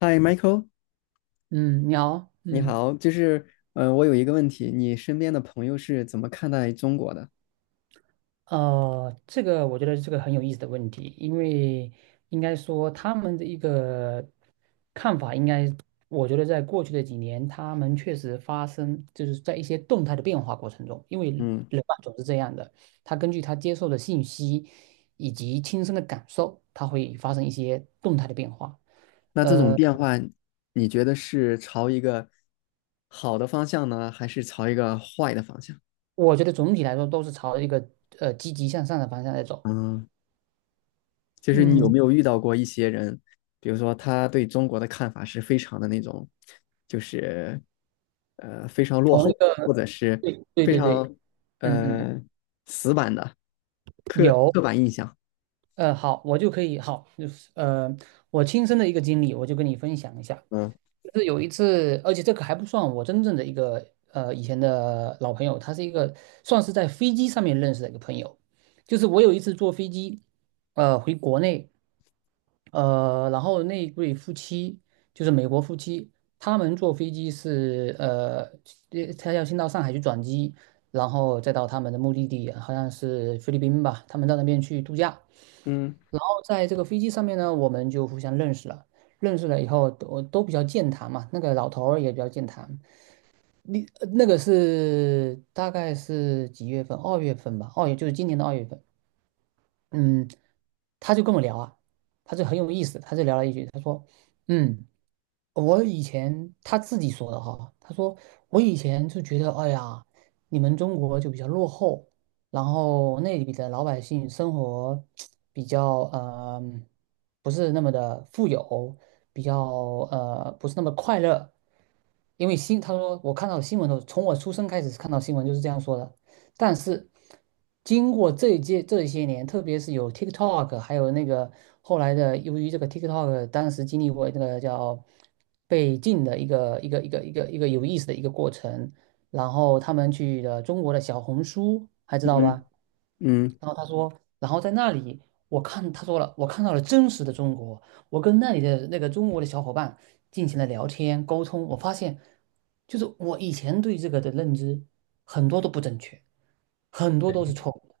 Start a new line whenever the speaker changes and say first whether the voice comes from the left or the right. left: 嗨，Michael，
right: 嗯，你好，
left: 你
right: 嗯。
left: 好，就是，我有一个问题，你身边的朋友是怎么看待中国的？
right: 这个我觉得是个很有意思的问题，因为应该说他们的一个看法，应该我觉得在过去的几年，他们确实发生就是在一些动态的变化过程中，因为
left: 嗯，
right: 人嘛总是这样的，他根据他接受的信息以及亲身的感受，他会发生一些动态的变化。
left: 那这种
right: 呃，
left: 变化，你觉得是朝一个好的方向呢，还是朝一个坏的方向？
right: 我觉得总体来说都是朝着一个积极向上的方向在走。
left: 嗯，就是你有
right: 嗯，
left: 没有遇到过一些人，比如说他对中国的看法是非常的那种，就是非常落
right: 从
left: 后，
right: 一个
left: 或者是
right: 对对
left: 非
right: 对对，
left: 常
right: 嗯嗯。
left: 呃死板的刻
right: 有，
left: 刻板印象？
right: 好，我就可以，好，就是我亲身的一个经历，我就跟你分享一下。
left: 嗯
right: 就是有一次，而且这个还不算我真正的一个以前的老朋友，他是一个算是在飞机上面认识的一个朋友。就是我有一次坐飞机，回国内，然后那一对夫妻就是美国夫妻，他们坐飞机是呃他要先到上海去转机，然后再到他们的目的地，好像是菲律宾吧，他们到那边去度假。
left: 嗯
right: 在这个飞机上面呢，我们就互相认识了。认识了以后，都比较健谈嘛。那个老头儿也比较健谈。你那个是大概是几月份？二月份吧，二月就是今年的二月份。嗯，他就跟我聊啊，他就很有意思，他就聊了一句，他说，嗯。我以前他自己说的哈，他说我以前就觉得，哎呀，你们中国就比较落后，然后那里的老百姓生活比较不是那么的富有，比较不是那么快乐，因为他说我看到新闻的时候，从我出生开始看到新闻就是这样说的，但是经过这一届这些年，特别是有 TikTok，还有那个后来的，由于这个 TikTok 当时经历过那个叫被禁的一个有意思的一个过程，然后他们去了中国的小红书，还知道
left: 嗯。
right: 吧？
left: 嗯，
right: 然后他说，然后在那里。我看他说了，我看到了真实的中国，我跟那里的那个中国的小伙伴进行了聊天沟通，我发现，就是我以前对这个的认知很多都不正确。很多都是错误的，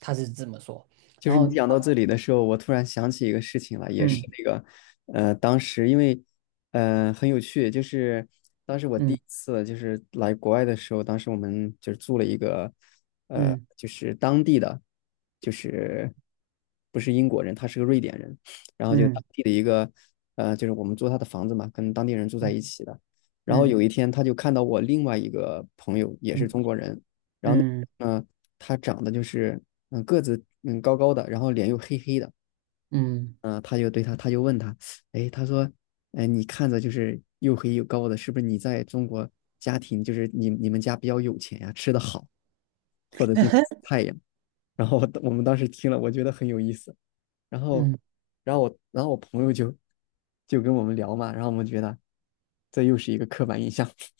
right: 他是这么说。
left: 就
right: 然
left: 是你
right: 后，
left: 讲到这里的时候，我突然想起一个事情了，也是
right: 嗯
left: 那个，当时因为，很有趣，就是当时我第
right: 嗯
left: 一次就是来国外的时候，当时我们就是住了一个，
right: 嗯
left: 就是当地的，就是不是英国人，他是个瑞典人，然后就当
right: 嗯
left: 地的一个，就是我们租他的房子嘛，跟当地人住在一起的，然后
right: 嗯
left: 有一天他就看到我另外一个朋友也是
right: 嗯
left: 中国人，
right: 嗯嗯
left: 嗯、他长得就是个子嗯高高的，然后脸又黑黑的，
right: 嗯
left: 嗯、他就问他，哎，他说，哎，你看着就是又黑又高的，是不是你在中国家庭就是你们家比较有钱呀、吃的好，或者经太阳？然后我们当时听了，我觉得很有意思。然后，
right: 嗯，
left: 然后我朋友就就跟我们聊嘛，然后我们觉得这又是一个刻板印象。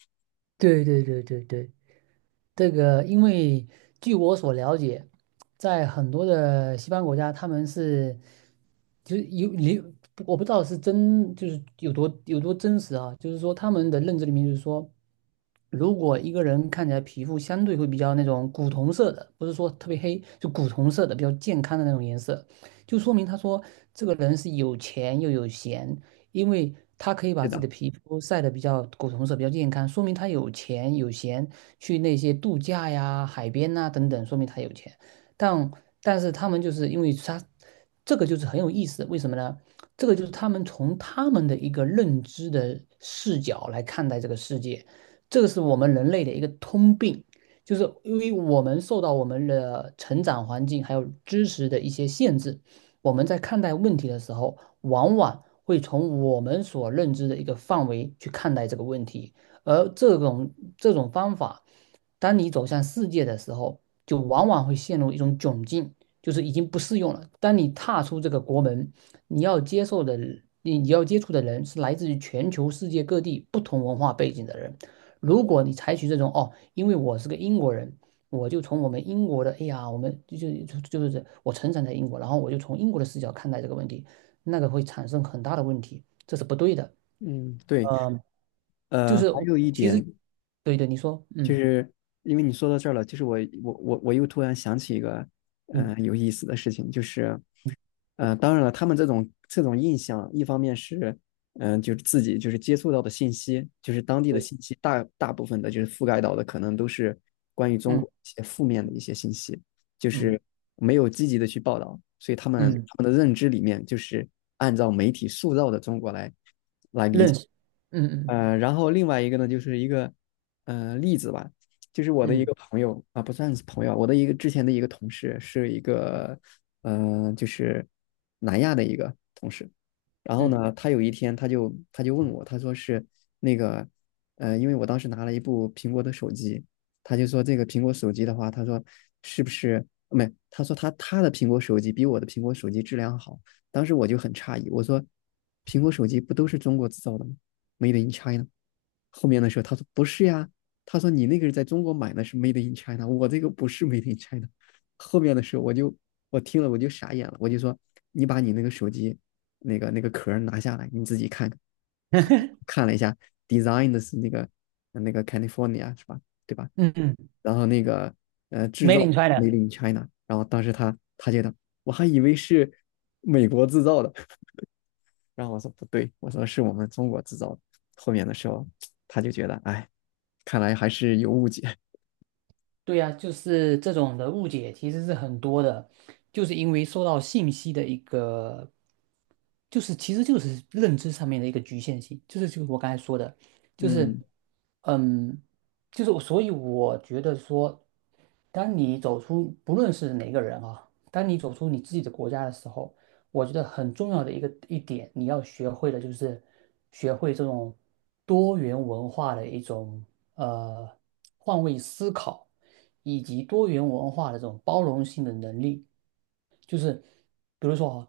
right: 对对对对对，这个因为据我所了解，在很多的西方国家，他们是就是有你，我不知道是真就是有多真实啊，就是说他们的认知里面就是说。如果一个人看起来皮肤相对会比较那种古铜色的，不是说特别黑，就古铜色的比较健康的那种颜色，就说明他说这个人是有钱又有闲，因为他可以把
left: 是
right: 自己
left: 的，
right: 的皮肤晒得比较古铜色，比较健康，说明他有钱有闲去那些度假呀、海边呐、等等，说明他有钱。但但是他们就是因为他这个就是很有意思，为什么呢？这个就是他们从他们的一个认知的视角来看待这个世界。这个是我们人类的一个通病，就是因为我们受到我们的成长环境还有知识的一些限制，我们在看待问题的时候，往往会从我们所认知的一个范围去看待这个问题，而这种方法，当你走向世界的时候，就往往会陷入一种窘境，就是已经不适用了。当你踏出这个国门，你要接受的。你要接触的人是来自于全球世界各地不同文化背景的人，如果你采取这种哦，因为我是个英国人，我就从我们英国的，哎呀，我们就是我成长在英国，然后我就从英国的视角看待这个问题，那个会产生很大的问题，这是不对的。
left: 嗯，对，
right: 嗯、就
left: 呃，还
right: 是我
left: 有一
right: 其实
left: 点。
right: 对对，你说，
left: 就
right: 嗯
left: 是因为你说到这儿了，就是我又突然想起一个
right: 嗯
left: 有意思的事情，就是
right: 嗯，
left: 当然了，他们这种这种印象，一方面是就是自己就是接触到的信息，就是当地的
right: 对，
left: 信息大部分的就是覆盖到的可能都是关于中
right: 嗯
left: 国一些负面的一
right: 嗯
left: 些信息，就
right: 嗯
left: 是没有积极的去报道，所以他们
right: 嗯，
left: 他们的认知里面就是按照媒体塑造的中国来。
right: 认识，嗯嗯
left: 然后另外一个呢，就是一个例子吧，就是我的一
right: 嗯
left: 个朋友啊，不算是朋友，我的一个之前的一个同事，是一个就是南亚的一个同事。然后
right: 嗯
left: 呢，他有一天他就问我，他说是那个因为我当时拿了一部苹果的手机，他就说这个苹果手机的话，他说是不是没？他说他的苹果手机比我的苹果手机质量好。当时我就很诧异，我说：“苹果手机不都是中国制造的吗？Made in China。” 后面的时候他说：“不是呀。”他说：“你那个是在中国买的，是 Made in China，我这个不是 Made in China。” 后面的时候我听了我就傻眼了，我就说：“你把你那个手机那个壳拿下来，你自己看看。”看了一下，design 的是那个 California 是吧？对吧？
right: 嗯嗯
left: 然后那个制造
right: ，Made in
left: Made
right: China。
left: in China，然后当时他觉得。我还以为是美国制造的。然后我说不对，我说是我们中国制造的。后面的时候他就觉得，哎，看来还是有误解。
right: 对呀，就是这种的误解其实是很多的，就是因为受到信息的一个，就是其实就是认知上面的一个局限性，就是我刚才说的，就是
left: 嗯，
right: 嗯，就是所以我觉得说，当你走出不论是哪个人啊，当你走出你自己的国家的时候。我觉得很重要的一个一点，你要学会的就是学会这种多元文化的一种呃换位思考，以及多元文化的这种包容性的能力。就是比如说哈，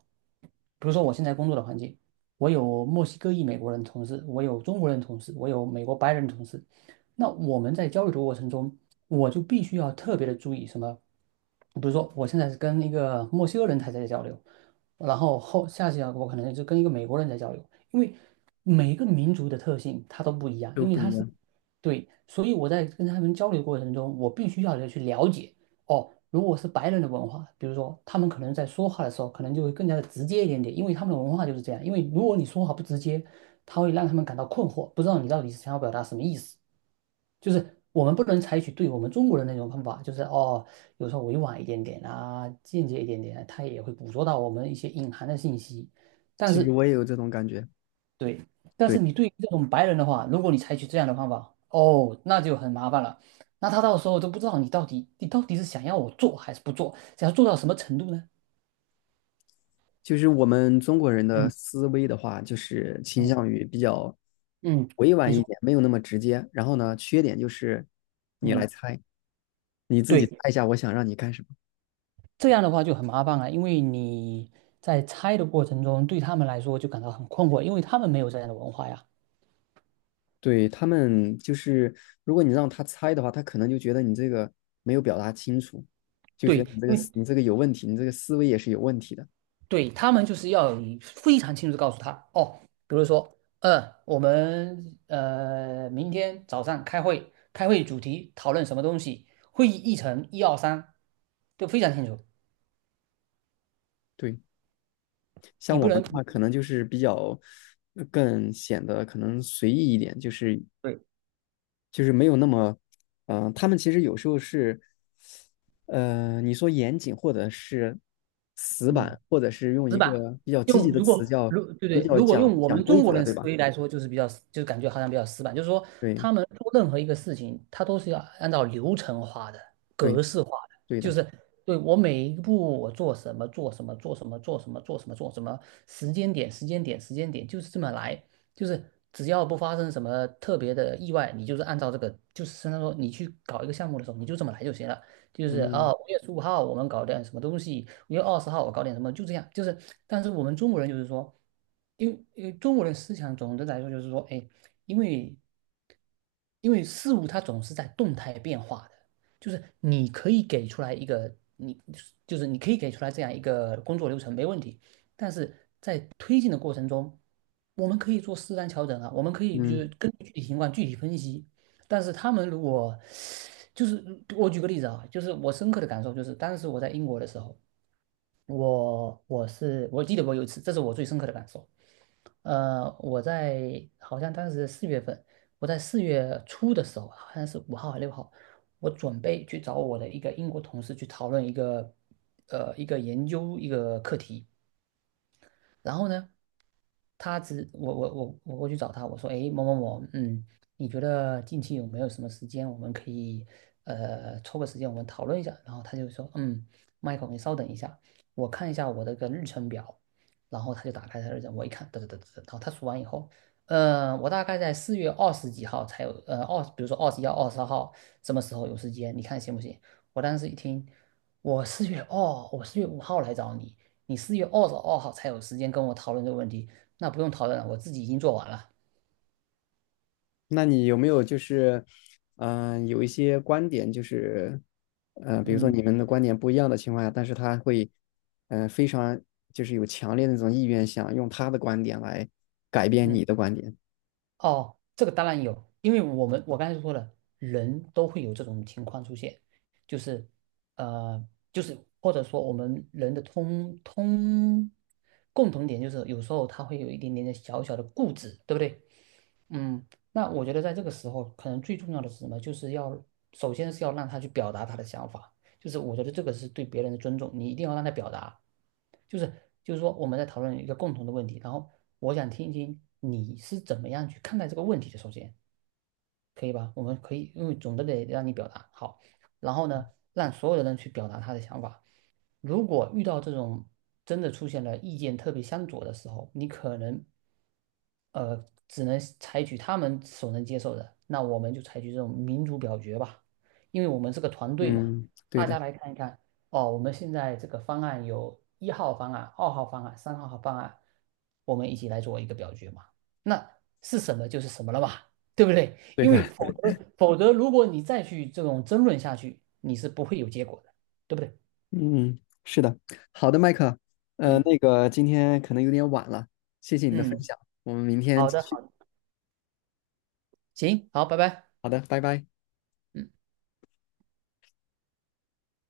right: 比如说我现在工作的环境，我有墨西哥裔美国人同事，我有中国人同事，我有美国白人同事。那我们在交流的过程中，我就必须要特别的注意什么？比如说，我现在是跟一个墨西哥人才在交流，然后下次啊，我可能就跟一个美国人在交流，因为每一个民族的特性它都不一样，
left: 都
right: 因为
left: 不
right: 它
left: 一
right: 是，
left: 样。
right: 对，所以我在跟他们交流过程中，我必须要去了解哦。如果是白人的文化，比如说他们可能在说话的时候，可能就会更加的直接一点点，因为他们的文化就是这样。因为如果你说话不直接，他会让他们感到困惑，不知道你到底是想要表达什么意思。就是我们不能采取对我们中国人那种方法，就是哦，有时候委婉一点点啊，间接一点点啊他也会捕捉到我们一些隐含的信息。但
left: 其实
right: 是，
left: 我也有这种感觉，
right: 对，但是
left: 对，
right: 你对于这种白人的话，如果你采取这样的方法，哦，那就很麻烦了。那他到时候都不知道你到底是想要我做还是不做，想要做到什么程度呢？
left: 就是我们中国人的
right: 嗯
left: 思维的话，就是倾
right: 嗯
left: 向于比较
right: 嗯，
left: 委
right: 你
left: 婉一
right: 说，
left: 点，没有那么直接。然后呢，缺点就是你来
right: 嗯，
left: 猜，你自己
right: 对，
left: 猜一下，我想让你干什么。
right: 这样的话就很麻烦了，因为你在猜的过程中，对他们来说就感到很困惑，因为他们没有这样的文化呀。
left: 对，他们就是，如果你让他猜的话，他可能就觉得你这个没有表达清楚，就
right: 对，
left: 觉得你这个
right: 因为
left: 思你这个有问题，你这个思维也是有问题的。
right: 对他们就是要有非常清楚地告诉他哦，比如说，我们明天早上开会，开会主题讨论什么东西，会议议程一二三，都非常清楚，
left: 对，
right: 你
left: 像我
right: 不
left: 们
right: 能，
left: 的话，可能就是比较更显得可能随意一点，就是
right: 对，
left: 就是没有那么，嗯、他们其实有时候是，你说严谨或者是死
right: 嗯。
left: 板，或者是用
right: 死
left: 一
right: 板。
left: 个比较积
right: 用
left: 极的
right: 如果
left: 词叫
right: 如对
left: 比
right: 对，
left: 较
right: 如果用
left: 讲
right: 我
left: 讲
right: 们
left: 规
right: 中国
left: 则，
right: 人
left: 对
right: 思
left: 吧？
right: 维来说，就是比较就是感觉好像比较死板，就是说
left: 对
right: 他们做任何一个事情，他都是要按照流程化的、
left: 对
right: 格式化的，
left: 对
right: 就
left: 的，
right: 是对我每一步我做什么做什么做什么做什么做什么做什么时间点时间点时间点就是这么来，就是只要不发生什么特别的意外，你就是按照这个就是相当于说你去搞一个项目的时候，你就这么来就行了。就是啊，
left: 嗯。
right: 5月15号我们搞点什么东西，5月20号我搞点什么，就这样。就是，但是我们中国人就是说，因为中国人思想总的来说就是说，哎，因为事物它总是在动态变化的，就是你可以给出来一个你就是你可以给出来这样一个工作流程没问题，但是在推进的过程中，我们可以做适当调整啊，我们可以就是
left: 嗯，
right: 根据具体情况具体分析。但是他们如果就是我举个例子啊，就是我深刻的感受就是，当时我在英国的时候，我记得我有一次，这是我最深刻的感受。我在好像当时4月份，我在4月初的时候，好像是五号还是6号，我准备去找我的一个英国同事去讨论一个一个研究一个课题。然后呢，我过去找他，我说，哎某某某，嗯，你觉得近期有没有什么时间，我们可以抽个时间我们讨论一下？然后他就说，嗯，Michael，你稍等一下，我看一下我的个日程表。然后他就打开他的日程，我一看，得得得得得，然后他数完以后，我大概在四月二十几号才有，比如说21号、二十二号什么时候有时间，你看行不行？我当时一听，我4月5号来找你，你4月22号才有时间跟我讨论这个问题，那不用讨论了，我自己已经做完了。
left: 那你有没有就是，嗯、有一些观点就是，比如说
right: 嗯
left: 你们的观点不一样的情况下，但是他会，嗯、非常就是有强烈的那种意愿，想用他的观点来改变
right: 嗯，
left: 你的观点。
right: 哦，这个当然有，因为我刚才说了，人都会有这种情况出现，就是呃，就是或者说我们人的共同点就是有时候他会有一点点的小小的固执，对不对？嗯，那我觉得在这个时候，可能最重要的是什么？就是要首先是要让他去表达他的想法，就是我觉得这个是对别人的尊重，你一定要让他表达。就是就是说，我们在讨论一个共同的问题，然后我想听一听你是怎么样去看待这个问题的。首先，可以吧？我们可以，因为总的得让你表达好，然后呢，让所有的人去表达他的想法。如果遇到这种真的出现了意见特别相左的时候，你可能只能采取他们所能接受的，那我们就采取这种民主表决吧，因为我们是个团队嘛，
left: 嗯，对
right: 大
left: 的，
right: 家来看一看。哦，我们现在这个方案有一号方案、二号方案、三号方案，我们一起来做一个表决嘛。那是什么就是什么了嘛，对不对？
left: 对
right: 因为
left: 的，
right: 否则，如果你再去这种争论下去，你是不会有结果的，对不对？
left: 嗯，是的，好的，麦克，
right: 嗯
left: 那个今天可能有点晚了，谢谢你的分
right: 嗯，
left: 享，我们明天
right: 好
left: 继
right: 的，
left: 续。
right: 好，行，好，拜拜。
left: 好的，拜拜。
right: 嗯。